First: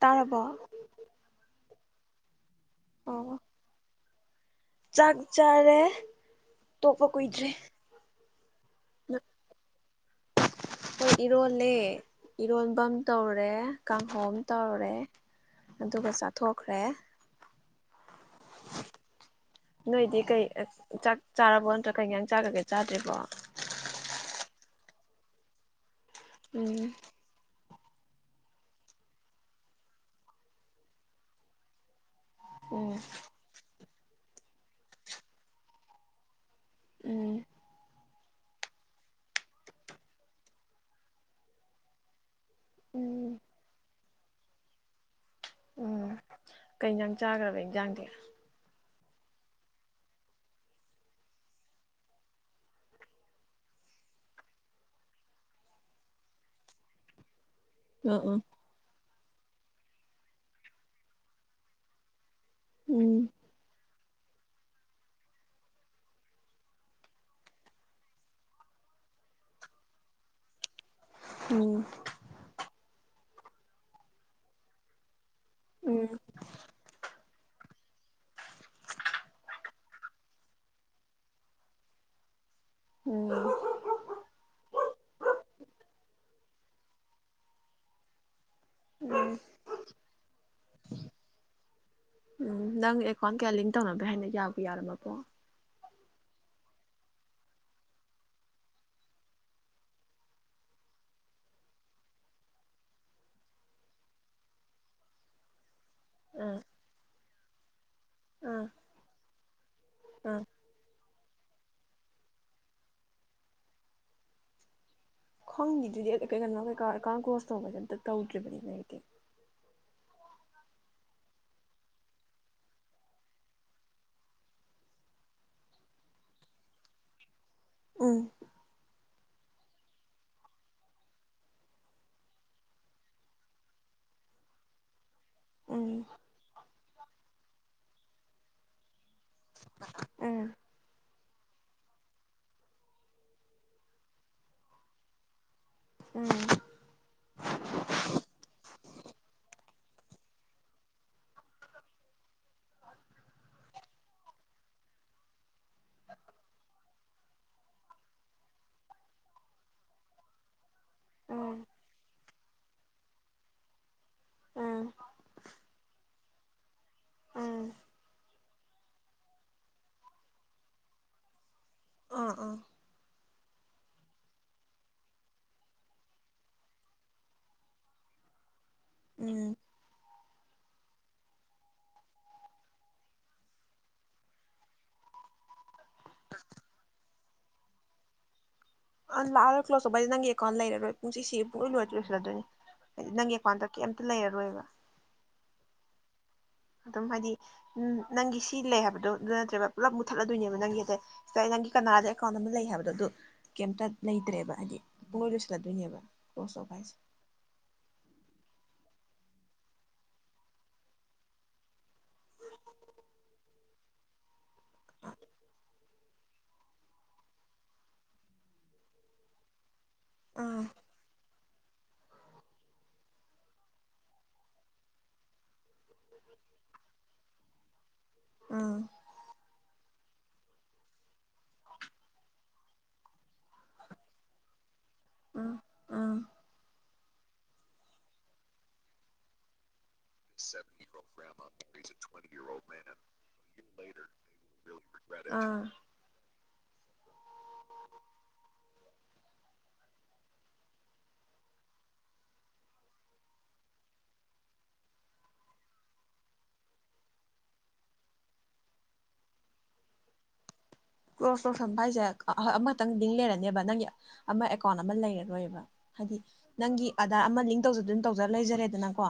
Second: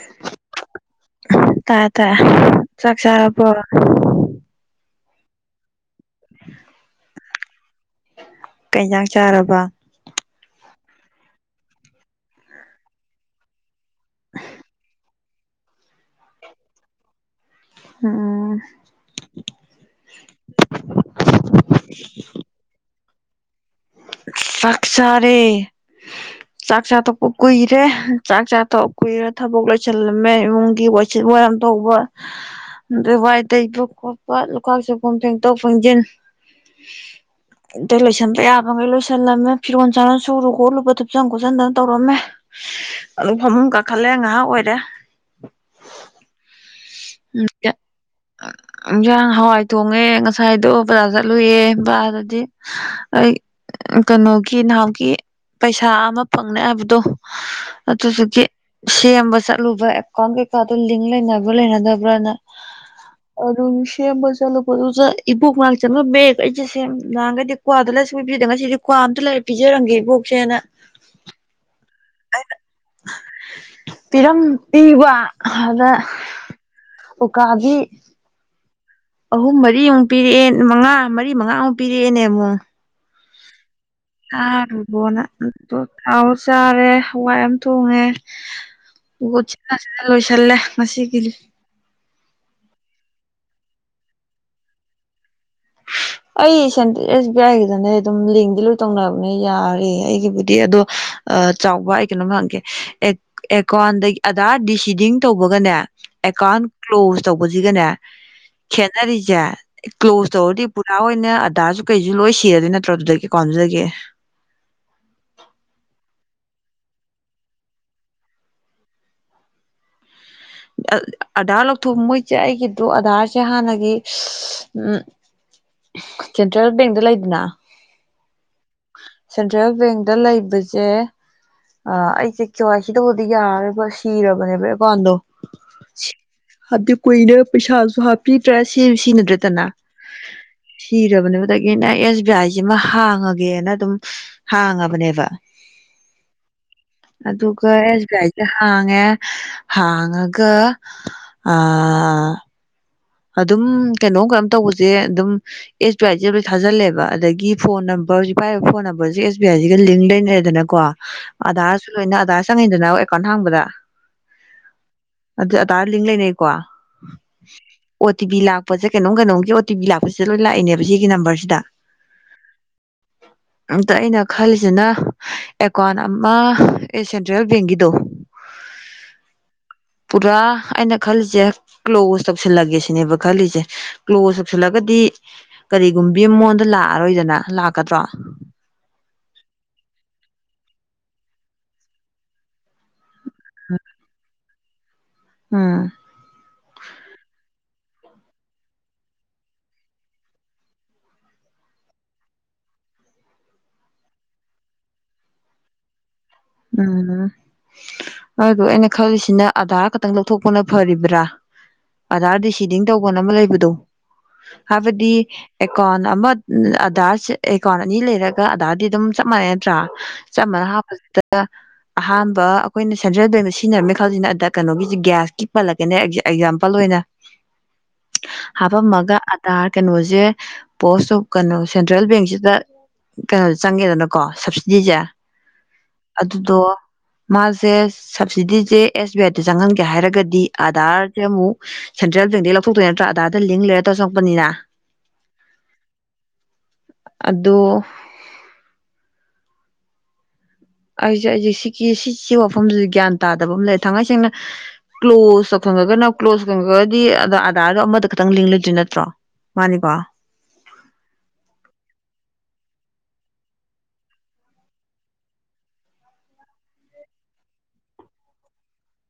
ꯇꯥꯔꯕꯣ ꯑꯥꯗ ꯆꯥꯛ ꯑꯣ ꯆꯔꯥꯕꯣ ꯆꯥꯛ ꯆꯥꯔꯦ ꯇꯣꯛꯄ ꯀꯨꯏꯗ꯭ꯔꯤ ꯀꯩ ꯏꯁꯥꯡ ꯆꯥꯔꯕ ꯍꯣꯏ ꯏꯔꯣꯜꯂꯦ ꯏꯔꯣꯟꯕ ꯑꯃ ꯇꯧꯔꯦ ꯀꯥꯡꯒꯧ ꯑꯃ ꯇꯧꯔꯦ ꯑꯗꯨꯒ ꯆꯥꯊꯣꯛꯈ꯭ꯔꯦ ꯎꯝ ꯅꯣꯏꯗꯤ ꯀꯩ ꯆꯥꯛ ꯆꯥꯔꯕꯣ ꯅꯠꯇ꯭ꯔ ꯀꯩꯖꯥꯡ ꯆꯥꯔꯒꯦ ꯅꯠꯇꯔ ꯆꯥꯗ꯭ꯔꯤꯕꯣ ꯆꯥꯛ ꯆꯥꯔꯦ ꯎꯝ ꯆꯥꯛꯆꯥ ꯇꯣꯛꯄ ꯀꯨꯏ ꯁꯦ ꯆꯥꯛ ꯆꯥ ꯇꯣꯛꯄ ꯀꯨꯏꯔꯦ ꯊꯕꯛ ꯂꯣꯏꯁꯜꯂꯝꯃꯦ ꯏꯃꯨꯡꯒꯤ ꯋꯥꯁꯤꯠ ꯋꯥꯔꯝ ꯇꯧꯕ ꯎꯝ ꯗ ꯋꯥꯏ ꯇꯩꯕ ꯈꯣꯠꯄ ꯂꯨꯈꯥꯛ ꯆꯥꯒꯨꯝ ꯐꯦꯡꯗꯣꯛ ꯐꯦꯡꯖꯤꯟ ꯎꯝ ꯑꯣꯝꯇ ꯂꯣꯢ ꯊꯝꯗꯣꯌꯥꯝ ꯂꯣꯢ ꯂꯣꯏꯁꯤꯜꯂꯝꯃꯦ ꯐꯤꯔꯣꯟ ꯆꯥꯔꯣꯟ ꯁꯨꯔꯨ ꯈꯣꯠꯂꯨꯕ ꯊꯨꯞꯆꯟ ꯈꯣꯠꯆꯟꯗꯅ ꯇꯧꯔꯝꯃꯦ ꯎꯝ ꯑꯗꯨꯝ ꯐꯃꯨꯡ ꯀꯥ ꯈꯜꯂꯦ ꯉꯥꯏꯍꯥꯛ ꯑꯣꯏꯔꯦ ꯎꯝ ꯀꯩ ꯖꯥꯡ ꯆꯥꯈ꯭ꯔꯕ ꯏꯟꯖꯥꯡꯗꯤ ꯖꯥꯡ ꯍꯋꯥꯏ ꯊꯣꯡꯉꯦ ꯉꯁꯥꯏꯗꯣ ꯕꯖꯥꯔ ꯆꯠꯂꯨꯌꯦ ꯕꯖꯔꯗꯗꯤ ꯑꯩ ꯀꯩꯅꯣꯒꯤ ꯅꯍꯥꯟꯃꯨꯛꯀꯤ ꯄꯩꯁꯥ ꯑꯃ ꯐꯪꯅꯤ ꯍꯥꯏꯕꯗꯣ ꯑꯥ ꯑꯥ ꯑꯗꯨꯗꯨꯒꯤ ꯁꯦꯝꯕ ꯆꯠꯂꯨꯕ ꯑꯦꯀꯥꯎꯟ ꯀꯩꯀꯥꯗꯨ ꯂꯤꯡ ꯂꯩꯅꯕ ꯂꯩꯅꯗꯕ ꯕ꯭ꯔꯥꯅ ꯎꯝ ꯎꯝ ꯑꯗꯨ ꯁꯦꯝꯕ ꯆꯠꯂꯨꯄꯗꯨ ꯏꯕꯣꯛ ꯃꯅꯥꯛ ꯆꯪꯉꯝꯃꯦ ꯑꯩꯁꯦ ꯁꯦꯝ ꯉꯥꯍꯥꯟꯒꯩꯗꯤ ꯀ꯭ꯋꯥꯗꯣ ꯂꯩ ꯁꯨꯡꯄꯤꯗ ꯉꯁꯤꯗꯤ ꯀ꯭ꯋꯥ ꯑꯝꯇ ꯂꯩꯔ ꯄꯤꯖꯔꯝꯒꯦ ꯏꯕꯣꯛꯁꯦꯅ ꯍꯪ ꯄꯤꯔꯝ ꯄꯤꯕ ꯑꯗ ꯑꯨ ꯀꯥꯕꯤ ꯑꯍꯨꯝ ꯃꯔꯤꯃꯨꯛ ꯄꯤꯔꯛꯑꯦ ꯃꯉꯥ ꯃꯔꯤ ꯃꯉꯥꯃꯨꯛ ꯄꯤꯔꯛꯑꯦꯅꯦ ꯑꯃꯨꯛ ꯎꯝ ꯆꯥꯔꯨꯔꯣꯅ ꯑꯗꯨꯗꯣ ꯇꯥꯎꯔ ꯆꯥꯔꯦ ꯍꯋꯥꯏ ꯑꯃ ꯊꯣꯡꯉꯦ ꯎꯝ ꯎꯆꯤꯟ ꯅꯆꯤꯟꯅ ꯂꯣꯏꯁꯜꯂꯦ ꯉꯁꯤꯒꯤꯗꯤ ꯀꯌꯥꯂꯤꯡ ꯇꯧꯔꯒ ꯍꯥꯢꯕꯅꯦ ꯌꯥꯕꯨ ꯌꯥꯔꯝꯃꯕ꯭ꯔꯣ ꯑꯩ ꯁꯦꯟꯇ ꯑꯦꯁ ꯕꯤ ꯑꯥꯏꯒꯤꯗꯅꯦ ꯑꯗꯨꯝ ꯂꯤꯡꯗꯤ ꯂꯣꯏ ꯇꯧꯅꯔꯕꯅꯦ ꯌꯥꯔꯦ ꯑꯩꯒꯤꯕꯨꯗꯤ ꯑꯗꯣ ꯑꯥ ꯆꯥꯎꯕ ꯑꯩ ꯀꯩꯅꯣꯝ ꯍꯪꯒꯦ ꯑꯦꯛ ꯑꯦꯀꯥꯎꯟꯗꯒꯤ ꯑꯙꯔ ꯗꯤꯁꯤꯗꯤꯡ ꯇꯧꯕꯒꯅꯦ ꯑꯥ ꯑꯦꯀꯥꯎꯟ ꯀ꯭ꯂꯣꯁ ꯇꯧꯕꯖꯤꯒꯅꯦ ꯑꯥ ꯈꯦꯅꯔꯤꯖꯦ ꯀ꯭ꯂꯣꯁ ꯑꯥ ꯇꯧꯔꯗꯤ ꯄꯨꯔꯥ ꯑꯣꯏꯅ ꯑꯙꯥꯔꯁꯨ ꯀꯩꯁꯨ ꯂꯣꯏ ꯁꯤꯔꯗꯣꯏ ꯅꯠꯇ꯭ꯔꯣ ꯑꯗꯨꯗꯒꯤ ꯑꯦꯀꯥꯎꯟꯗꯨꯗꯒꯤ ꯈꯪꯗꯦꯗꯨꯗꯤ ꯑꯩ ꯀꯩꯅꯣ ꯀꯩꯀꯥ ꯑꯦꯀꯥꯎꯟ ꯀ꯭ꯂꯣꯁ ꯇꯧꯕꯁꯦ ꯑꯝꯇ ꯇꯧꯗ꯭ꯔꯤꯕꯅꯤꯅ ꯑꯩꯗꯤ ꯑꯙꯥꯔ ꯂꯧꯊꯣꯡ ꯃꯣꯏꯁꯦ ꯑꯩꯒꯤꯗꯣ ꯑꯙꯥꯔꯁꯦ ꯍꯥꯟꯅꯒꯤ ꯎ ꯁꯦꯟꯇ꯭ꯔꯦꯜ ꯕꯦꯡꯗ ꯂꯩꯗꯅ ꯎꯝ ꯁꯦꯟꯇ꯭ꯔꯦꯜ ꯕꯦꯡꯗ ꯂꯩꯕꯖꯦ ꯑꯩꯁꯦ ꯀꯦ ꯋꯥꯥꯏ ꯁꯤ ꯇꯧꯕꯗꯤ ꯌꯥꯔꯔꯣꯏꯕ ꯁꯤꯔꯕꯅꯦꯕ ꯑꯦꯀꯥꯎꯟꯗꯣ ꯎꯝ ꯑꯗꯨ ꯀꯨꯏꯅ ꯄꯩꯁꯥꯁꯨ ꯍꯥꯞꯄꯤ ꯗ꯭ꯔꯦ ꯁꯤꯖꯨ ꯁꯤꯖꯤꯟꯅ ꯎꯝ [unintelligible] ꯁꯤ ꯖꯕꯗꯨꯒꯤ ꯑꯩꯅ ꯑꯦꯁ ꯕꯤ ꯑꯥꯏꯁꯤꯃ ꯍꯥꯡꯉꯒꯦꯅ ꯑꯗꯨꯝ ꯍꯥꯡꯉꯕꯅꯦꯕ ꯎꯝ ꯑꯗꯨꯒ ꯑꯦꯁ ꯕꯤꯑꯥꯏꯖꯦ ꯍꯥꯡꯉꯦ ꯍꯥꯡ ꯑꯒ ꯑꯥ ꯑꯗꯨꯝ ꯀꯩꯅꯣꯝ ꯀꯩꯅꯣꯝ ꯇꯧꯕꯖꯦ ꯑꯗꯨꯝ ꯑꯦꯁ ꯕꯤ ꯑꯥꯏꯖꯦ ꯊꯥꯖꯤꯜꯂꯦꯕ ꯑꯗꯒꯤ ꯐꯣꯟ ꯅꯝꯕꯔ ꯍꯧꯖꯤꯛ ꯄꯥꯏꯔꯤꯕ ꯐꯣꯟ ꯅꯝꯕꯔꯖꯦ ꯑꯦꯁ ꯕꯤ ꯑꯥꯏꯁꯤꯒ ꯂꯤꯡ ꯂꯩꯅꯔꯦꯗꯅꯀꯣ ꯑꯙꯥꯔꯁꯨ ꯂꯣꯏꯅ ꯑꯙꯥꯔ ꯆꯪꯉꯤꯅꯤꯗꯅ ꯑꯦꯀꯥꯎꯟ ꯍꯥꯡꯕꯗ ꯎꯝ ꯑꯗꯨ ꯑꯥꯙꯥꯔ ꯂꯤꯡ ꯂꯩꯅꯩ ꯀꯣ ꯎꯝ ꯑꯣ ꯇꯤ ꯄꯤ ꯂꯥꯛꯄꯖꯦ ꯀꯩꯅꯣꯝ ꯀꯩꯅꯣꯝꯒꯤ ꯑꯣ ꯇꯤ ꯄꯤ ꯂꯥꯛꯄꯁꯦ ꯁꯤꯗ ꯂꯣꯏ ꯂꯥꯛꯏꯅꯦꯕ ꯁꯤꯒꯤ ꯅꯝꯕꯔꯁꯤꯗ ꯑꯥ ꯑꯥ ꯑꯝꯇ ꯑꯩꯅ ꯈꯜꯂꯤꯁꯤꯅ ꯑꯦꯀꯥꯎꯟ ꯑꯃ ꯑꯦ ꯁꯦꯟꯇ꯭ꯔꯦꯜ ꯕꯦꯡꯒꯤꯗꯣ ꯎꯝ ꯄꯨꯔꯥ ꯑꯩꯅ ꯈꯜꯂꯤꯁꯦ ꯀ꯭ꯂꯣꯖ ꯇꯧꯁꯜꯂꯒꯦꯁꯤ ꯁꯤꯅꯦꯕ ꯈꯜꯂꯤꯁꯦ ꯀ꯭ꯂꯣꯁ ꯌꯧꯁꯜꯂꯒꯗꯤ ꯀꯔꯤꯒꯨꯝꯕꯤ ꯃꯉꯣꯟꯗ ꯂꯥꯛꯑꯔꯣꯏꯗꯅ ꯂꯥꯛꯀꯗ꯭ꯔꯣ ꯑ ꯂꯥꯛꯑꯒ ꯀ꯭ꯂꯣꯖ ꯇꯧꯕ ꯍꯥꯏꯖꯦ ꯅꯪꯒꯤ ꯑꯦꯀꯥꯎꯟ ꯂꯩꯔꯔꯣꯏ ꯄꯨꯡꯁꯤ ꯁꯤ ꯄꯨꯡꯂꯣꯏ ꯂꯣꯏꯁꯤꯜꯂꯗꯣꯏꯅꯤ ꯍꯥꯏꯗꯤ ꯅꯪꯒꯤ ꯑꯦꯀꯥꯎꯟꯗ ꯀꯦꯝꯇ ꯂꯩꯔꯔꯣꯏꯕ ꯑꯝ ꯑꯗꯨꯝ ꯍꯥꯏꯗꯤ ꯎꯝ ꯅꯪꯒꯤ ꯁꯤ ꯂꯩ ꯍꯥꯏꯕꯗꯣ ꯑꯗꯨ ꯅꯠꯇ꯭ꯔꯦꯕ ꯄꯨꯂꯞ ꯃꯨꯠꯊꯠꯂꯗꯣꯏꯅꯦꯕ ꯅꯪꯒꯤ ꯑ ꯅꯪꯒꯤ ꯀꯅꯥꯗ ꯑꯦꯀꯥꯎꯟ ꯑꯃ ꯂꯩ ꯍꯥꯏꯕꯗꯣ ꯑꯗꯨ ꯀꯩꯝꯇ ꯂꯩꯇ꯭ꯔꯦꯕ ꯍꯥꯏꯗꯤ ꯄꯨꯡꯂꯣꯏ ꯂꯣꯏꯁꯤꯜꯂꯗꯣꯏꯅꯦꯕ ꯀ꯭ꯂꯣꯖ ꯇꯧꯕ ꯍꯥꯏꯁꯦ ꯎꯝ ꯑꯗꯨꯗꯣ ꯑꯩꯅ ꯈꯜꯂꯤꯁꯤꯅ ꯑꯙꯥꯔ ꯈꯛꯇꯪ ꯂꯧꯊꯣꯛꯄꯅ ꯐꯔꯤꯕ꯭ꯔ ꯑꯙꯥꯔꯗꯤ ꯁꯤꯗꯤꯡ ꯇꯧꯕꯅ ꯑꯃ ꯂꯩꯕꯗꯣ ꯍꯥꯏꯕꯗꯤ ꯑꯦꯀꯥꯎꯟ ꯑꯃ ꯑꯙꯥꯔ ꯑꯦꯀꯥꯎꯟ ꯑꯅꯤ ꯂꯩꯔꯒ ꯑꯙꯥꯔꯗꯤ ꯑꯗꯨꯝ ꯆꯞ ꯃꯥꯟꯅꯩ ꯅꯠꯇ꯭ꯔꯥ ꯑꯥ ꯆꯞꯃꯅ ꯍꯥꯞꯄꯗꯨꯗ ꯑꯍꯥꯟꯕ ꯑꯩꯈꯣꯏꯅ ꯁꯦꯟꯇ꯭ꯔꯦꯜ ꯕꯦꯡꯗ ꯁꯤꯖꯤꯟꯅꯔꯝꯃꯦ ꯈꯜꯂꯖꯤꯅꯦ ꯑꯗ ꯀꯩꯅꯣꯒꯤ ꯒ꯭ꯌꯥꯁꯀꯤ ꯄꯂꯛ ꯀꯦꯅꯦ ꯑꯦꯛꯖꯥꯝꯄꯜ ꯑꯣꯏꯅ ꯑꯥ ꯍꯥꯄꯝꯃꯒ ꯑꯙꯥꯔ ꯀꯩꯅꯣ ꯖꯦ ꯄꯣꯁ ꯑꯣꯐ ꯀꯩꯅꯣ ꯁꯦꯟꯇ꯭ꯔꯦꯜ ꯕꯦꯡꯁꯤꯗ ꯀꯩꯅꯣ ꯆꯪꯉꯦꯗꯅꯀꯣ ꯁꯕꯁꯤꯗꯤꯖꯦ ꯎꯝ ꯃꯥꯖꯦ ꯁꯞꯁꯤꯗꯤꯖꯦ ꯑꯦꯁꯕꯤ ꯑꯥꯏ ꯗ ꯆꯪꯉꯝ ꯒꯦ ꯍꯥꯏꯔꯒꯗꯤ ꯑꯥꯙꯥꯔꯖꯦ ꯑꯃꯨꯛ ꯁꯦꯟꯇ꯭ꯔꯦꯜ ꯕꯦꯡꯗꯩ ꯂꯧꯊꯣꯛꯇꯣꯏ ꯅꯠꯇ꯭ꯔꯥ ꯑꯙꯥꯔꯗ ꯂꯤꯡ ꯂꯩꯔ ꯇꯧꯔ ꯆꯪꯉꯛꯄꯅꯤꯅ ꯑꯥ ꯑꯗꯨ ꯑꯩꯁꯦ ꯑꯩꯁꯦ ꯁꯤꯒꯤ ꯁꯤꯁꯤ ꯋꯥꯐꯝꯁꯦ ꯒ꯭ꯌꯥꯟ ꯇꯥꯗꯕ ꯑꯃ ꯂꯩ ꯊꯥꯡꯉꯩ ꯁꯦꯡꯅ ꯀ꯭ꯂꯣꯁ ꯇꯧꯁꯟꯈ꯭ꯔꯥꯒꯅ ꯀ꯭ꯂꯣꯁꯇꯧꯒꯗꯤ ꯑ ꯑꯥꯙꯥꯔꯗꯣ ꯑꯃꯗ ꯈꯛꯇꯪ ꯂꯤꯡ ꯂꯩꯗꯣꯏ ꯅꯠꯇ꯭ꯔꯣ ꯃꯥꯅꯤꯀꯣ ꯀ꯭ꯂꯣꯁ ꯇꯧꯁꯟꯕ ꯍꯥꯏꯁꯦ ꯑꯃꯇꯪ ꯅꯤꯜ ꯂꯩꯔꯅꯤꯕ ꯅꯪꯒꯤ ꯑꯃ ꯑꯦꯀꯥꯎꯟ ꯑꯃ ꯂꯩꯔꯔꯣꯏꯕ ꯍꯥꯏꯗꯤ ꯅꯪꯒꯤ ꯑꯥꯙꯥꯔ ꯑꯃ ꯂꯤꯡ ꯇꯧꯖꯅ ꯂꯩꯖꯔꯦꯗꯅꯀꯣ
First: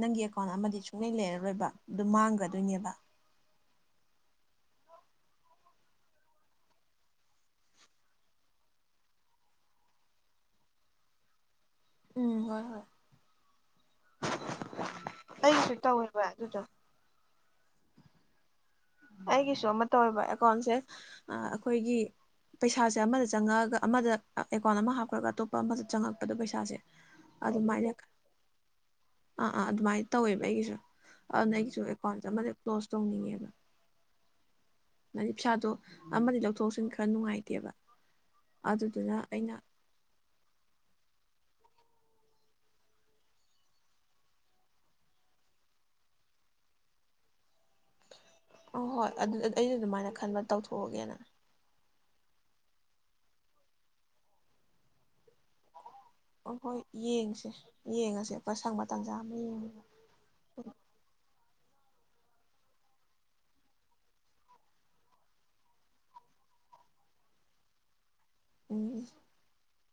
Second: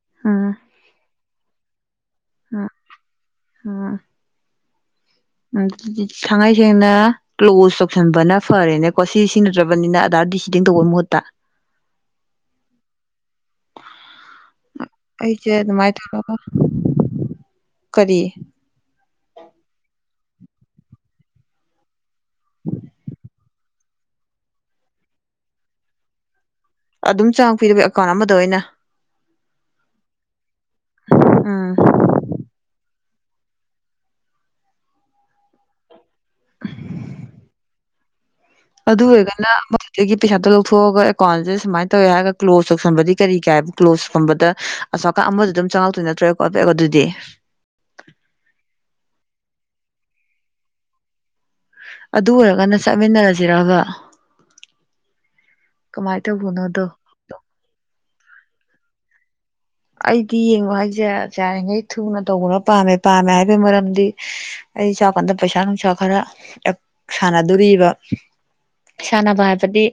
ꯅꯪꯒꯤ ꯑꯦꯀꯥꯎꯟ ꯎꯝ ꯑꯃꯗꯤ ꯁꯨꯡꯂꯩ ꯂꯩꯔꯔꯣꯏꯕ ꯑꯗꯨ ꯎꯝ ꯃꯥꯡꯒ꯭ꯔꯗꯣꯏꯅꯦꯕ ꯊꯉꯩ ꯁꯦꯡꯅ ꯀ꯭ꯂꯣꯖ ꯇꯧꯁꯟꯕꯅ ꯐꯔꯦꯅꯦꯀꯣ ꯁꯤ ꯁꯤꯖꯤ ꯅꯗ꯭ꯔꯕꯅꯤꯅ ꯑꯗꯥꯔ ꯗꯤ ꯁꯤꯗꯤꯡ ꯇꯧꯕꯩ ꯃꯍꯨꯠꯇ ꯎꯝ ꯍꯣꯏ ꯍꯣꯏ ꯑꯩꯁꯦ ꯑꯩꯒꯤꯁꯨ ꯑꯗꯨꯃꯥꯏ ꯇꯧꯋꯦꯕ ꯇꯧꯔꯒꯥ ꯑꯗꯨꯗꯣ ꯀꯔꯤ ꯑꯩꯒꯤꯁꯨ ꯑꯃ ꯇꯧꯋꯦꯕ ꯑꯦꯀꯥꯎꯟꯁꯦ ꯑꯩꯈꯣꯏꯒꯤ ꯄꯩꯁꯥꯁꯦ ꯑꯃꯗ ꯆꯪꯉꯛꯒ ꯑꯃꯗ ꯑꯦꯀꯥꯎꯟ ꯑꯃ ꯍꯥꯞꯈ꯭ꯔꯒ ꯑꯇꯣꯞꯄ ꯑꯃꯗ ꯆꯪꯉꯛꯄꯗꯣ ꯄꯩꯁꯥ ꯄꯩꯁꯥꯁꯦ ꯑꯗꯨꯝ ꯆꯥꯡ ꯄꯤꯗꯕ ꯑꯗꯨꯃꯥꯏꯅ ꯑꯦꯀꯥꯎꯟ ꯑꯃꯗ ꯑꯣꯏꯅ ꯑꯥ ꯑꯥ ꯑꯗꯨꯃꯥꯏꯅ ꯇꯧꯋꯦꯕ ꯑꯩꯒꯤꯁꯨ ꯑꯗꯨꯅ ꯎꯝ ꯑꯩꯒꯤꯁꯨ ꯑꯦꯀꯥꯎꯟꯁꯦ ꯑꯃꯖꯦ ꯀ꯭ꯂꯣꯖ ꯇꯣꯡꯅꯤꯡꯉꯦꯕ ꯍꯥꯏꯗꯤ ꯄꯩꯁꯥꯗꯣ ꯑꯃꯗꯤ ꯂꯧꯊꯣꯛꯂꯧꯁꯤꯟ ꯈꯔ ꯅꯨꯡꯉꯥꯏꯇꯦꯕ ꯑꯗꯨ ꯑꯗꯨꯗꯨꯅ ꯑꯣꯏꯔꯒꯅ ꯑꯩꯅ ꯑꯃꯗꯨꯗꯒꯤ ꯄꯩꯁꯥꯗꯣ ꯂꯧꯊꯣꯛꯑꯒ ꯑꯦꯀꯥꯎꯟꯗꯨ ꯁꯨꯃꯥꯏꯅ ꯇꯧꯋꯦ ꯍꯥꯏꯔꯒ ꯀ꯭ꯂꯣꯖ ꯀ꯭ꯂꯣꯁꯇꯧꯁꯟꯕꯗꯤ ꯀꯔꯤ ꯀꯥꯏꯕ ꯀ꯭꯭ꯂꯣꯁ ꯐꯝꯕꯗ ꯑꯁꯣꯝ ꯅꯥꯀꯜ ꯑꯃꯗꯨꯗꯪ ꯆꯪꯉꯛꯇꯣꯏ ꯅꯠꯇ꯭ꯔ ꯑꯗꯨꯗꯤ ꯑ ꯍꯣꯏ ꯑꯗꯨ ꯑꯩꯁꯨ ꯑꯗꯨꯃꯥꯏꯅ ꯈꯟꯕ ꯇꯧꯊꯣꯛꯑꯒꯦꯅ ꯑꯗꯨ ꯑꯣꯏꯔꯒꯅ ꯆꯠꯃꯤꯟꯅꯔꯁꯤꯔꯕ ꯀꯃꯥꯏꯅ ꯑ ꯍꯣꯏ ꯇꯧꯕꯅꯣꯗꯣ ꯌꯦꯡꯁꯦ ꯌꯦꯡꯉꯁꯦ ꯁꯪꯕ ꯇꯥꯡꯖ ꯑꯝꯃ ꯌꯦꯡꯒꯦ ꯑꯩꯗꯤ ꯌꯦꯡꯕ ꯍꯥꯏꯖꯦ ꯌꯥꯔꯤꯉꯩ ꯊꯨꯅ ꯇꯧꯕꯅ ꯄꯥꯝꯃꯦ ꯄꯥꯝꯃꯦ ꯍꯥꯏꯕꯒꯤ ꯃꯔꯝꯗꯤ ꯑꯩ ꯁꯣꯝꯅꯥꯀꯟꯗ ꯄꯩꯁꯥ ꯅꯨꯡꯁꯥ ꯈꯔ ꯁꯥꯟꯅꯗꯣꯔꯤꯕ ꯎꯝ ꯁꯥꯟꯅꯕ ꯍꯥꯏꯕꯗꯤ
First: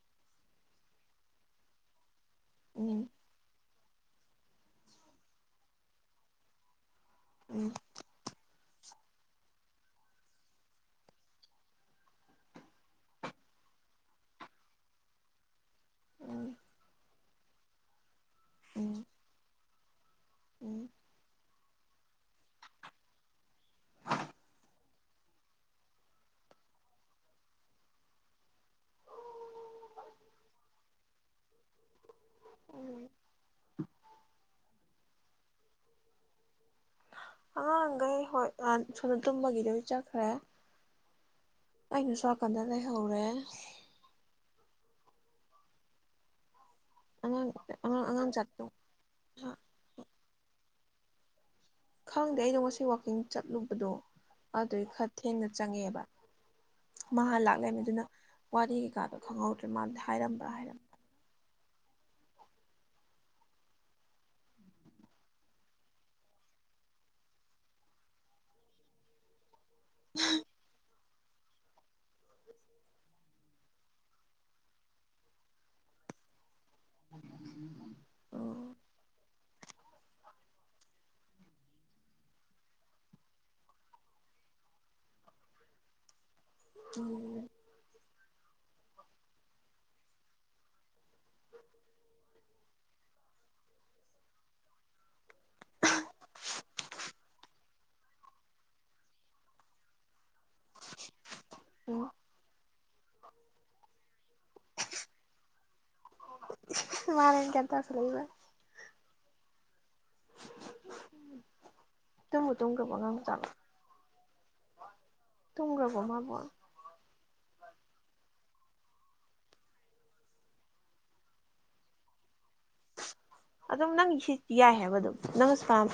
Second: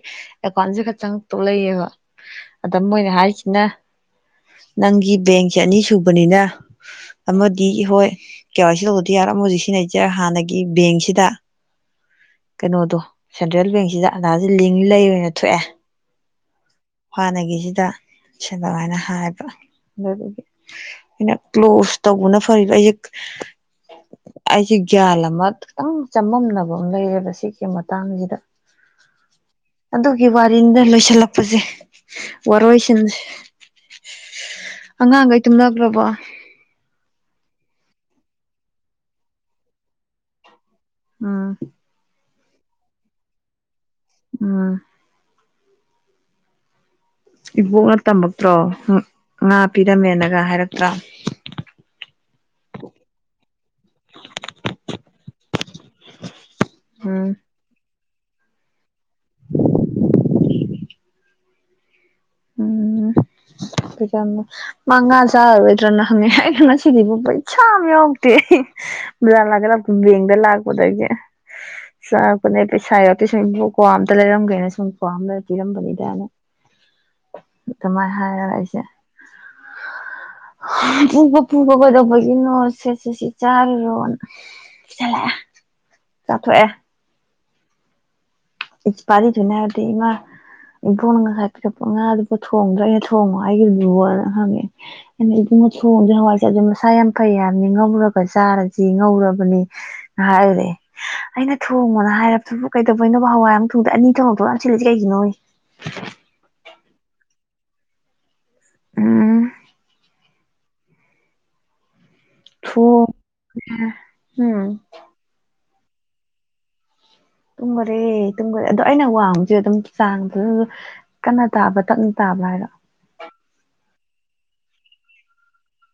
ꯑꯦꯀꯥꯎꯟꯖꯦ ꯈꯇꯪ ꯇꯧꯂ ꯂꯩ ꯕ ꯑꯗꯣ ꯎꯝ ꯃꯣꯏꯅ ꯍꯥꯏꯔꯤꯁꯤꯅ ꯅꯪꯒꯤ ꯕꯦꯡꯁꯦ ꯑꯅꯤ ꯁꯨꯕꯅꯤꯅ ꯑꯃꯗꯤ ꯎꯝ ꯍꯣꯏ ꯀꯦ ꯋꯥ ꯁꯤ ꯇꯧꯗꯗꯤ ꯌꯥꯔꯣ ꯃꯣꯏ ꯍꯧꯖꯤꯛ ꯁꯤꯖꯤꯟꯅꯔꯤꯁꯦ ꯍꯥꯟꯅꯒꯤ ꯕꯦꯡꯁꯤꯗ ꯀꯩꯅꯣꯗꯣ ꯁꯦꯟꯇ꯭꯭ꯔꯦꯜ ꯕꯦꯡꯁꯤꯗ ꯑꯗꯥꯔꯁꯤ ꯂꯤꯡ ꯂꯩꯔꯦꯅ ꯊꯣꯛꯑꯦ ꯎꯝ ꯍꯥꯟꯅꯒꯤꯁꯤꯗ ꯕꯅ ꯎꯝ ꯍꯥꯏ [inaudible] ꯑꯗꯨꯗꯨꯒꯤ ꯎꯝ ꯑꯩꯅ ꯀ꯭ꯂꯣꯁ ꯇꯧꯕꯅ ꯐꯔꯤꯕ ꯑꯩꯁꯦ ꯑꯩꯁꯦ ꯒ꯭ꯌꯥꯟ ꯑꯃ ꯈꯤꯇꯪ ꯆꯝꯃꯝꯅꯕ ꯑꯃ ꯂꯩꯔꯦꯕ ꯁꯤꯒꯤ ꯃꯇꯥꯡꯁꯤꯗ ꯑꯗꯨꯒꯤ ꯋꯥꯔꯤꯅꯤꯗ ꯂꯣꯏꯁꯜꯂꯛꯄꯁꯦ ꯎꯝ ꯋꯥꯔꯣꯏꯁꯤꯟꯁꯦ ꯑꯉꯥꯡꯈꯩ ꯇꯨꯝꯅꯈ꯭ꯔꯕꯣ ꯑꯉꯥꯡꯈꯩ ꯍꯣꯏ ꯁꯣꯟꯗ ꯇꯨꯝꯕꯒꯤ ꯂꯣꯏ ꯆꯠꯈ꯭ꯔꯦ ꯎꯝ ꯑꯩꯅ ꯁꯣꯝ ꯑꯗ ꯂꯩꯍꯧꯔꯦ ꯑꯝ ꯑꯉꯥꯡ ꯏꯕꯣꯛꯅ ꯑꯉꯥꯡ ꯑꯉꯥꯡ ꯇꯝꯃꯛꯇ꯭ꯔꯣ ꯆꯥꯛꯇꯣ ꯉꯥ ꯄꯤꯔꯝꯃꯦꯅꯒ ꯍꯥꯏꯔꯛ ꯇ꯭ꯔꯥ ꯈꯪꯗꯦ ꯑꯩꯩꯗꯣ ꯉꯁꯤ ꯋꯥꯛꯀꯤꯡ ꯆꯠꯂꯨ ꯑꯗꯣ ꯑꯗꯨꯏ ꯈꯔ ꯊꯦꯡꯅ ꯆꯪꯉꯦꯕ ꯃꯥꯥ ꯎꯝ ꯍꯟꯅ ꯂꯥꯛ ꯂꯩꯔꯝꯃꯦ ꯑꯗꯨꯅ ꯋꯥꯔꯤ ꯀꯩꯀꯥꯗꯣ ꯈꯪꯍꯧꯗ꯭ꯔꯦ ꯃꯥꯗꯤ ꯍꯥꯏꯔꯝꯕ꯭ꯔꯥ ꯍꯥꯏꯔꯝꯕ꯭ꯔꯥ ꯎꯝ ꯃ ꯃꯉꯥ ꯆꯥꯔꯔꯣꯏꯗ꯭ꯔꯅ ꯍꯪꯉꯦ ꯑꯩꯅ ꯉꯁꯤꯗꯤ ꯏꯕꯣꯛ ꯄꯩꯁꯥ ꯑꯃ ꯌꯥꯎꯔꯛꯇꯦ ꯑꯩ ꯕꯖꯔ ꯂꯥꯛꯀꯩ ꯂꯥꯛ ꯑ ꯕꯦꯡꯗ ꯂꯥꯛꯄꯗꯩꯅꯦ ꯆꯪ ꯉꯛꯄꯅꯦ ꯄꯩꯁꯥ ꯌꯥꯎꯔꯛꯇꯦ ꯁꯨꯝ ꯀ꯭ꯋꯥ ꯑꯝꯇ ꯂꯩꯔꯝꯒꯦꯅ ꯁꯨꯝ ꯀ꯭ꯋꯥ ꯑꯃ ꯂꯩꯔ ꯄꯤꯔꯝꯕꯅꯤꯗꯅ ꯗꯨꯃꯥꯏ ꯍꯥꯏꯔ ꯎꯝ ꯑꯩꯁꯦ ꯄꯨꯨꯒꯣ ꯄꯨꯒꯣ ꯀꯗꯧꯕꯒꯤꯅꯣ ꯁꯦꯠ ꯁꯦ ꯁꯤ ꯆꯥꯔꯨꯔꯣꯅ ꯄꯤꯁꯜꯂꯛꯑꯦ ꯆꯥꯊꯣꯛꯑꯦ ꯎꯝ ꯄꯥꯔꯤꯗꯨꯅ ꯍꯥꯏꯕꯗꯤ ꯏꯃꯥ ꯏꯕꯣꯡꯅ ꯉꯁꯥꯏ ꯄꯤꯔꯛꯄ ꯉꯥꯗꯨꯕꯨ ꯊꯣꯡꯗ꯭ꯔꯥ ꯑꯩꯅ ꯊꯣꯡꯉꯣ ꯍꯥꯏꯒꯤꯗꯨꯕꯣ ꯍꯪꯉꯦ ꯑꯩꯅ ꯏꯕꯨꯡꯅꯣ ꯊꯣꯡꯗ꯭ꯔꯦ ꯍꯋꯥꯏꯁꯦ ꯑꯗꯨ ꯃꯁꯥ ꯌꯥꯝ ꯐꯩ ꯍꯥꯏꯕꯅꯤ ꯉꯧꯔꯒ ꯆꯥꯔꯁꯤ ꯉꯧꯔꯕꯅꯤ ꯍꯥꯏꯔꯔꯦ ꯑꯩꯅ ꯎꯝ ꯊꯣꯡꯉꯣꯅ ꯍꯥꯏꯔꯕꯗꯨꯕꯨ ꯀꯩꯗꯧꯕꯩꯅꯣ ꯍꯋꯥꯏ ꯑꯃꯨꯛ ꯇꯣꯡꯉꯦ ꯁꯨꯝ ꯆꯤꯜꯂꯤꯁꯦ ꯀꯩꯒꯤꯅꯣꯌꯦ ꯃꯥꯏ ꯑꯣꯏ ꯒ꯭ꯌꯥꯟ ꯇꯁꯜꯂꯛꯏꯕ ꯎꯝ ꯇꯨꯝꯕꯨ ꯇꯨꯝꯈ꯭ꯔꯕ ꯑꯉꯥꯡꯖꯥꯠꯂꯣ ꯊꯣꯡꯉꯦ ꯎꯝ ꯇꯨꯝꯒ꯭ꯔꯕꯣ ꯃꯥꯕꯣ ꯇꯨꯝꯒ꯭ꯔꯦ ꯇꯨꯝꯒ꯭ꯔꯦ ꯑꯗꯣ ꯑꯩꯅ ꯋꯥꯡ ꯉꯥꯡꯕꯁꯦ ꯑꯗꯨꯝ ꯆꯥꯡꯗ ꯀꯟꯅ ꯇꯥꯕ꯭ꯔꯥ ꯇꯞꯅ ꯇꯥꯕ꯭ꯔꯥ ꯍꯥꯏꯔꯣ ꯑꯗꯨꯝ ꯅꯪ ꯁꯤ ꯌꯥꯏ ꯍꯥꯏꯕ ꯑꯗꯨꯝ ꯅꯪꯅ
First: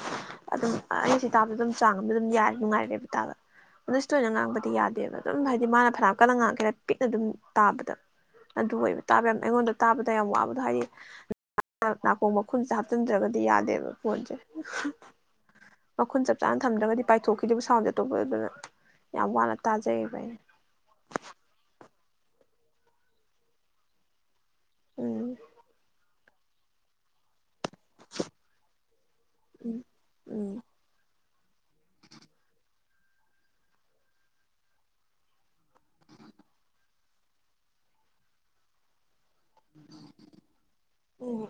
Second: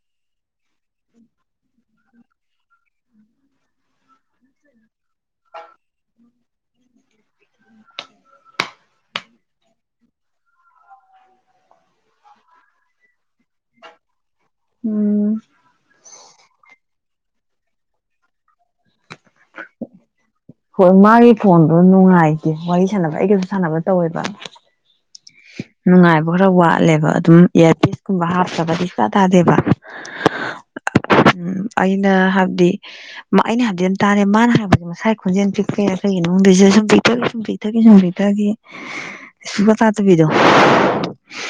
ꯑꯗꯨꯝ ꯑꯩꯅ ꯁꯤ ꯇꯥꯕꯗ ꯑꯗꯨꯝ ꯆꯥꯡ ꯑꯃ ꯑꯗꯨꯝ ꯌꯥꯔꯦ ꯅꯨꯡꯉꯥꯏꯔꯦꯕ ꯇꯥꯕ ꯃꯤꯁ ꯇꯣꯏꯅ ꯉꯥꯡꯕꯗꯤ ꯌꯥꯗꯦꯕ ꯑꯗꯨꯝ ꯍꯥꯏꯗꯤ ꯃꯥꯅ ꯐꯅꯥꯝ ꯀꯟꯅ ꯉꯥꯡꯉꯛꯀꯦꯔꯥ ꯄꯤꯛꯅ ꯑꯗꯨꯝ ꯇꯥꯕꯗ ꯑꯗꯨ ꯑꯣꯏꯕ ꯇꯥꯕ ꯌꯥꯝ ꯑꯩꯉꯣꯟꯗ ꯇꯥꯕꯗ ꯌꯥꯝ ꯋꯥꯕꯗꯣ ꯍꯥꯏꯗꯤ ꯍꯣ ꯃꯈꯨꯟꯁꯦ ꯍꯥꯞꯆꯤꯟꯗ꯭ꯔꯒꯗꯤ ꯌꯥꯗꯦꯕ ꯐꯣꯟꯁꯦ ꯎꯝ ꯃꯈꯨꯜ ꯆꯞ ꯆꯥꯅ ꯊꯝꯗ꯭ꯔꯒꯗꯤ ꯄꯥꯏꯊꯣꯛꯈꯤꯗꯣꯏꯕ ꯁꯥꯎꯟꯁꯦ ꯑꯇꯣꯞꯄ ꯑꯗꯨꯅ ꯌꯥꯝ ꯋꯥꯅ ꯇꯥꯖꯩꯌꯦꯕ ꯑꯩꯅ ꯑꯗꯨ ꯅꯨꯡꯉꯥꯏꯇꯦ ꯋꯥꯔꯤ ꯁꯥꯟꯅꯕ ꯑꯩꯒꯁꯨ ꯁꯥꯟꯅꯕ ꯇꯧꯋꯦꯕ ꯎꯝ ꯅꯨꯡꯉꯥꯏꯕ ꯈꯔ ꯋꯥꯠꯂꯦꯕ ꯑꯗꯨꯝ ꯏꯌꯔ ꯄꯤꯁꯀꯨꯝꯕ ꯍꯥꯞꯇꯔꯒꯗꯤ ꯁꯨꯡꯇꯥ ꯇꯥꯗꯦꯕ ꯎꯝ ꯎꯝ ꯎꯝ ꯑꯩꯅ ꯍꯥꯏꯕꯗꯤ ꯑꯩꯅ ꯍꯥꯏꯕꯗꯤ ꯑꯗꯨꯝ ꯇꯥꯔꯦ ꯃꯥꯅ ꯍꯥꯏꯕꯗꯤ ꯃꯁꯥꯏ ꯈꯣꯟꯖꯦꯜ ꯄꯤꯛꯄꯩ ꯑꯩꯈꯣꯏꯒꯤ ꯁꯤꯗꯩꯗ ꯁꯨꯝ ꯄꯤꯛꯊꯈꯤ ꯁꯨꯝ ꯄꯤꯛꯊꯈꯤ ꯁꯨꯝ ꯄꯤꯛꯊꯈꯤ [unintelligible] ꯎꯝ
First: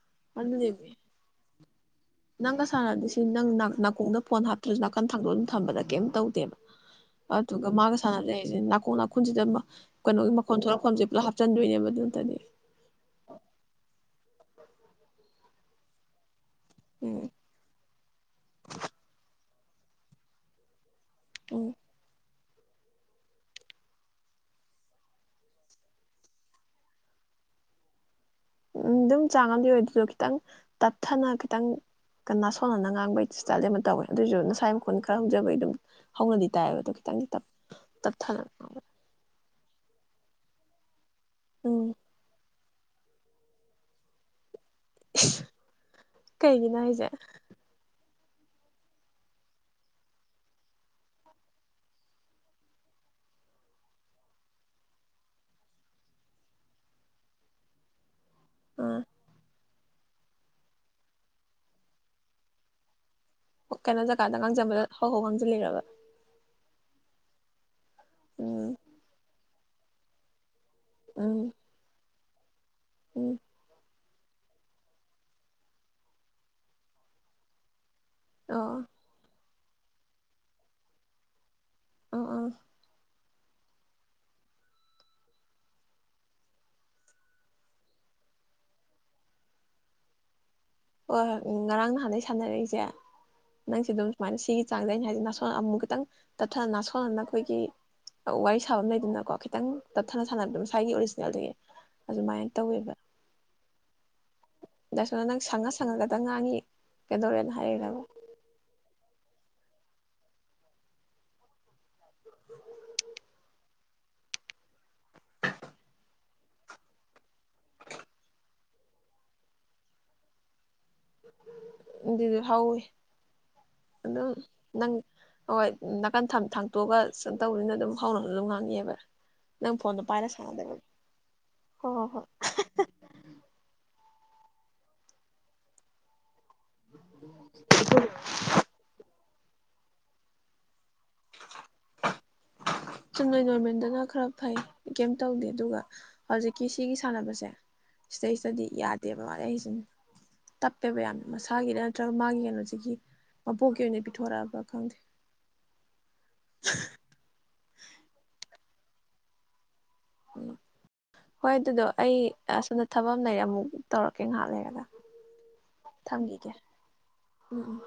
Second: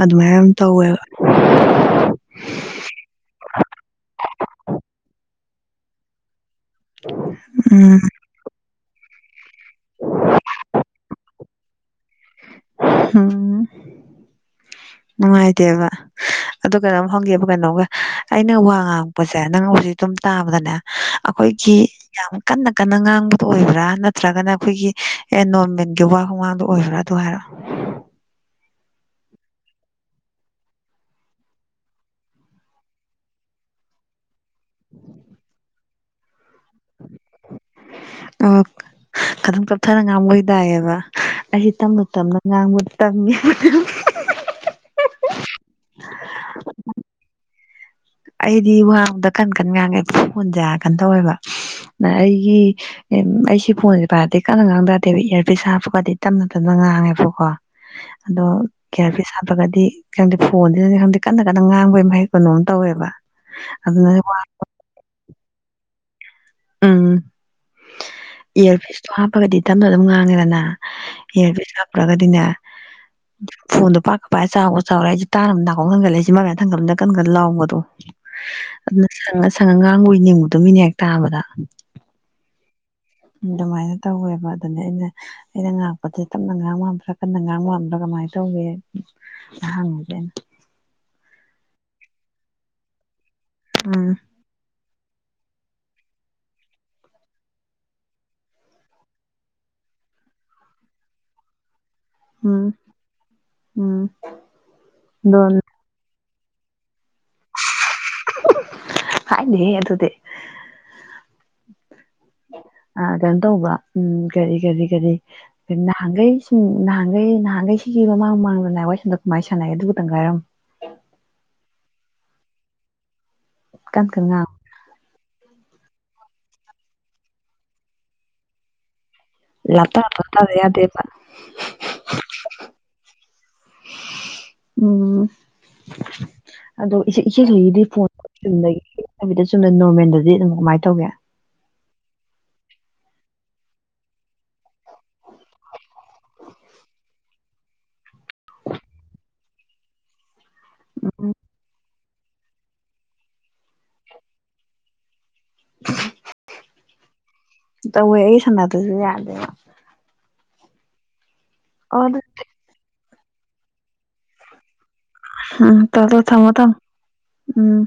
ꯑꯗꯨꯃꯥꯏ ꯗꯨꯝ ꯑꯗꯨꯅꯦꯃꯤ ꯇꯧꯏꯕ ꯅꯪꯒ ꯁꯥꯅꯔꯗꯤ ꯁꯤ ꯅꯪ ꯅꯥꯀꯣꯡꯗ ꯐꯣꯟ ꯍꯥꯠꯇ꯭ꯔꯁꯨ ꯅꯥꯀꯟ ꯊꯥꯡꯗꯣꯛꯑ ꯊꯝꯕꯗ ꯀꯩꯝ ꯇꯧꯗꯦꯕ ꯑ ꯗꯨꯒ ꯃꯥꯒ ꯎꯝ ꯁꯥꯟꯅ ꯕꯗꯤ ꯑꯩꯖꯦ ꯅ ꯈꯣꯡ ꯅꯥꯈꯨꯟꯖꯤꯗ ꯀꯩꯅꯣꯒꯤ ꯃꯈꯣꯟ ꯊꯣꯛꯂꯛꯄꯝꯖꯦ ꯂꯣꯢ ꯍꯥꯞꯆꯤꯟꯗꯣꯏꯅꯦꯕ ꯑꯗꯨꯅꯠꯇꯗꯤ ꯎꯝ ꯅꯨꯡꯉꯥꯏꯇꯦꯕ ꯑꯗꯨ ꯀꯩꯅꯣꯝ ꯎꯝ ꯍꯪꯒꯦꯕ ꯀꯩꯅꯣꯝꯒ ꯑꯩꯅ ꯋꯥ ꯉꯥꯡꯉꯛꯄꯖꯦ ꯅꯪ ꯍꯧꯖꯤꯛ ꯑꯗꯨꯝ ꯇꯥꯕꯗꯅꯦ ꯎꯝ ꯑꯩꯈꯣꯏꯒꯤ ꯌꯥꯝ ꯀꯟꯅ ꯀꯟꯅ ꯉꯥꯡꯕꯗꯣ ꯑꯣꯏꯕ꯭ꯔꯥ ꯅꯠꯇ꯭ꯔꯒꯅ ꯑꯩꯈꯣꯏꯒꯤ ꯑꯦ ꯅꯣꯔꯃꯦꯟꯒꯤ ꯋꯥ ꯉꯥꯡꯕꯗꯣ ꯑꯣꯏꯕ꯭ꯔꯥ ꯑꯗꯨ ꯍꯥꯏꯔꯛꯑꯣ ꯎꯝ ꯑꯗꯨꯝ ꯆꯥꯡ ꯑꯃꯗꯤ ꯑꯣꯏ ꯑꯗꯨꯗꯣ ꯈꯤꯇꯪ ꯇꯠꯊꯅ ꯈꯤꯇꯪ ꯅꯥ ꯁꯣꯟꯅꯅ ꯉꯥꯡꯕꯒꯤ ꯏꯁꯇꯥꯏꯜꯗꯤ ꯑꯃ ꯇꯧꯋꯦ ꯑꯗꯨꯏꯖꯨ ꯑꯩ ꯈꯣꯟ ꯈꯪꯗꯕꯩ ꯗꯨꯝ ꯍꯧꯅꯗꯤ ꯇꯥꯏꯌꯦꯕ ꯑꯗꯣ ꯈꯤꯇꯪꯗꯤ ꯇꯞ ꯑ ꯑꯗꯨꯝ ꯀꯞ ꯁꯥꯅ ꯉꯥꯡꯕ ꯑꯣꯏ ꯇꯥꯏꯌꯦꯕ ꯑꯩ ꯎꯝ ꯇꯞꯅ ꯇꯞꯅ ꯉꯥꯡꯕ ꯇꯝ ꯅꯤ ꯍ ꯍ ꯍ ꯀꯩꯒꯤꯅꯣ ꯍꯥꯏꯖꯦ ꯑꯩꯗꯤ ꯋꯥꯉꯥꯡꯕꯗ ꯀꯟ ꯀꯟ ꯉꯥꯡꯉꯦ ꯐꯣꯟꯁꯦ ꯀꯩꯅꯣ ꯇꯧꯋꯦꯕ ꯑ ꯑꯩꯒꯤ ꯑꯩꯁꯤ ꯐꯣꯟꯁꯦ ꯄꯥꯏꯔꯗꯤ ꯀꯟꯅ ꯉꯥꯡꯗ ꯌꯥꯗꯦꯕ ꯏꯌꯥꯔꯄꯤꯁ ꯍꯥꯞꯄꯒꯗꯤ ꯇꯞꯅ ꯇꯞꯅ ꯉꯥꯡꯉꯦꯕꯀꯣ ꯑꯗꯣ ꯑꯥ ꯏꯑꯔ ꯄꯤꯁ ꯍꯥꯞꯇ꯭ꯔꯒꯗꯤ ꯀꯩꯪꯗꯤ ꯐꯣꯟꯗꯨꯅꯗꯤ ꯈꯪꯗꯦ ꯀꯟꯅ ꯀꯟꯅ ꯉꯥꯡꯕꯩ ꯃꯍꯩ ꯀꯩꯅꯣꯝ ꯇꯧꯋꯦꯕ ꯑꯣ ꯀꯩꯅꯣ ꯑꯗꯨꯅ ꯖꯒꯥꯗ ꯉꯥꯡꯖꯕꯗ ꯍꯧ ꯍꯎ ꯉꯥꯡꯖꯜꯂꯤꯔꯕ ꯑꯝ ꯎꯝ ꯏꯌꯔꯄꯤꯁ ꯇꯣ ꯍꯥꯞ ꯐꯒꯗꯤ ꯇꯞꯅ ꯑꯗꯨꯝ ꯉꯥꯡꯉꯦꯗꯅ ꯎꯝ ꯏꯌꯔꯄꯤꯁ ꯍꯥꯞꯇ꯭ꯔꯥꯒꯗꯤ ꯑꯗꯤꯅꯦ ꯎꯝ ꯐꯣꯟꯗ ꯄꯥ ꯎꯄꯥ ꯆꯥꯎꯒ ꯆꯥꯎꯔꯦ ꯑꯩꯁꯦ ꯇꯥꯔꯝ ꯅꯥꯀꯣꯡ ꯊꯥꯡꯖꯜꯂꯦ ꯆꯤꯟꯕꯥꯟ ꯃꯌꯥ ꯊꯥꯡꯖꯜꯂꯦ ꯀꯟ ꯀꯟꯅ ꯂꯥꯎꯕꯗꯣ ꯑꯣ ꯑꯗꯨꯗ ꯁꯪꯒ ꯁꯪ ꯑꯉꯥꯡ ꯑꯣꯏ ꯅꯤꯡꯕꯗꯣ ꯃꯤꯅ ꯍꯦꯛ ꯇꯥꯕꯗ [inaudible] ꯑꯣ ꯑ ꯑꯗꯨꯃꯥꯏꯅ ꯇꯧꯋꯦꯕ ꯑꯗꯨꯅꯦ ꯑꯩꯅ ꯑꯩꯅ ꯉꯥꯡꯄꯖꯦ ꯇꯞꯅ ꯉꯥꯡ ꯉꯝꯕ꯭ꯔꯥ ꯀꯟꯅ ꯉꯥꯡ ꯉꯝꯕ꯭ꯔꯥ ꯀꯃꯥꯏꯅ ꯇꯧꯋꯦ ꯍꯡꯉꯤꯖꯦ ꯑꯩꯅ ꯍꯣꯏ ꯍꯣꯏ ꯉꯔꯥꯡ ꯅꯍꯥꯟꯗꯩ ꯁꯥꯟꯅꯔꯛꯏꯖꯦ ꯅꯪꯁꯦ ꯑꯗꯨꯝ ꯎꯝ ꯁꯨꯃꯥꯏꯅ ꯁꯤꯒꯤ ꯆꯥꯡꯗ ꯑꯩꯅ ꯍꯥꯏ ꯅꯁꯣꯟꯅꯅ ꯑꯃꯨꯛ ꯈꯤꯇꯪ ꯇꯠꯊꯅ ꯅꯥꯁꯣꯟꯅꯅ ꯑꯩꯈꯣꯏꯒꯤ ꯋꯥꯔꯤ ꯁꯥꯕ ꯑꯃ ꯂꯩꯗꯅꯀꯣ ꯈꯤꯇꯪ ꯇꯠꯊꯅ ꯁꯥꯟꯅꯕꯗꯣ ꯃꯁꯥꯒꯤ ꯑꯣꯔꯤꯖꯤꯅꯦꯜꯗꯒꯤ ꯑꯗꯨꯃꯥꯏꯅ ꯎꯝ ꯇꯧꯋꯦꯕ ꯎꯝ ꯗꯥꯁꯥꯅꯥ ꯅꯪ ꯗꯣꯟ ꯁꯪꯉ ꯗꯇꯪ ꯉꯥꯡꯉꯤ ꯀꯩꯗꯧꯔꯦꯟꯅ ꯍꯥꯏꯔꯛꯏꯅꯣ ꯍꯥꯏꯕ ꯍꯥꯏꯅꯗꯦꯍꯦ ꯑꯗꯨꯗꯤ ꯑ ꯀꯩꯅꯣ ꯇꯧꯕ꯭ꯔꯥ ꯎꯝ ꯀꯔꯤ ꯀꯔꯤ ꯀꯔꯤ ꯅꯍꯥꯟꯒꯩꯁꯤꯡ ꯅꯍꯥꯟꯒꯩ ꯅꯍꯥꯟꯈꯩ ꯁꯤꯒꯤ ꯃꯃꯥꯡ ꯃꯃꯥꯡꯗ ꯋꯥꯔꯤꯁꯟꯅꯕꯗ ꯀꯃꯥꯏꯅ ꯁꯥꯟꯅꯒꯦ ꯑꯗꯨ ꯈꯇꯪ ꯍꯥꯏꯔꯝꯃꯣ ꯑꯗꯨꯗꯤ ꯍꯧꯋꯤ ꯀꯟ ꯀꯟ ꯑꯗꯣ ꯉꯥꯡꯉꯣ ꯅꯪ ꯍꯣꯏ ꯅꯥꯀꯟ ꯊꯥꯡꯇꯣꯛꯑꯒ ꯆ ꯇꯧꯕꯅꯤꯅ ꯑꯗꯨꯝ ꯍꯧꯅ ꯑꯗꯨꯝ ꯉꯥꯡꯉꯛꯑꯦꯕ ꯅꯪ ꯂꯥꯞꯇꯥ ꯐꯣꯟꯗꯣ ꯂꯥꯞꯇꯥ ꯄꯥꯏꯔ ꯇꯥꯗ ꯁꯥꯅꯥꯗꯣꯏ ꯕ ꯌꯥꯗꯦꯕ ꯍꯣ ꯍꯣꯢ ꯍꯣꯢ ꯎꯝ ꯑꯗꯣ ꯏꯆꯦ ꯏꯆꯦ ꯔꯨꯍꯤꯗꯤ ꯐꯣꯟ ꯆꯨꯝꯅꯒꯤ ꯍꯥꯏꯕꯗꯤ ꯆꯨꯝꯅ ꯅꯣꯔꯃꯦꯜꯗꯗꯤ ꯑꯗꯨꯝ ꯀꯃꯥꯏꯅ ꯇꯧꯒꯦ [inaudible] ꯆꯨꯝ ꯅꯩ ꯅꯣꯔꯃꯦꯜꯗꯅ ꯈꯔ ꯐꯩ ꯀꯩꯝ ꯇꯧꯗꯦ ꯑꯗꯨꯒ ꯍꯧꯖꯤꯛꯀꯤ ꯁꯤꯒꯤ ꯁꯥꯟꯅꯕꯁꯦ ꯁꯤꯗꯩꯁꯤꯗꯗꯤ ꯌꯥꯗꯦꯕ ꯃꯥꯂꯦ ꯑꯩꯁꯤꯅ ꯇꯞꯄꯦꯕ ꯌꯥꯝꯅ ꯎꯝ ꯃꯁꯥꯒꯤꯅ ꯅꯠꯇ꯭ꯔꯒ ꯃꯥꯒꯤ ꯀꯩꯅꯣꯁꯤꯒꯤ ꯃꯄꯣꯛꯀꯤ ꯑꯣꯏꯅ ꯄꯤꯊꯣꯔꯛꯑꯕ ꯈꯪꯗꯦ [unintelligible] ꯇꯧꯋꯦ ꯑꯩ ꯁꯅꯗꯨꯁꯨ ꯌꯥꯗꯦ ꯎꯝ ꯍꯣꯏ ꯑꯗꯨꯗꯣ ꯑꯩ ꯑꯁ ꯊꯕꯛ ꯑꯃ ꯂꯩꯔꯦ ꯑꯃꯨꯛ ꯇꯧꯔꯛꯀꯦ ꯉꯥꯏꯍꯥꯛ ꯂꯩꯔꯒ ꯎꯝ ꯇꯧꯔꯣ ꯇꯧꯔꯣ ꯊꯃꯣ ꯊꯝꯈꯤꯒꯦ ꯊꯃꯣ ꯎꯝ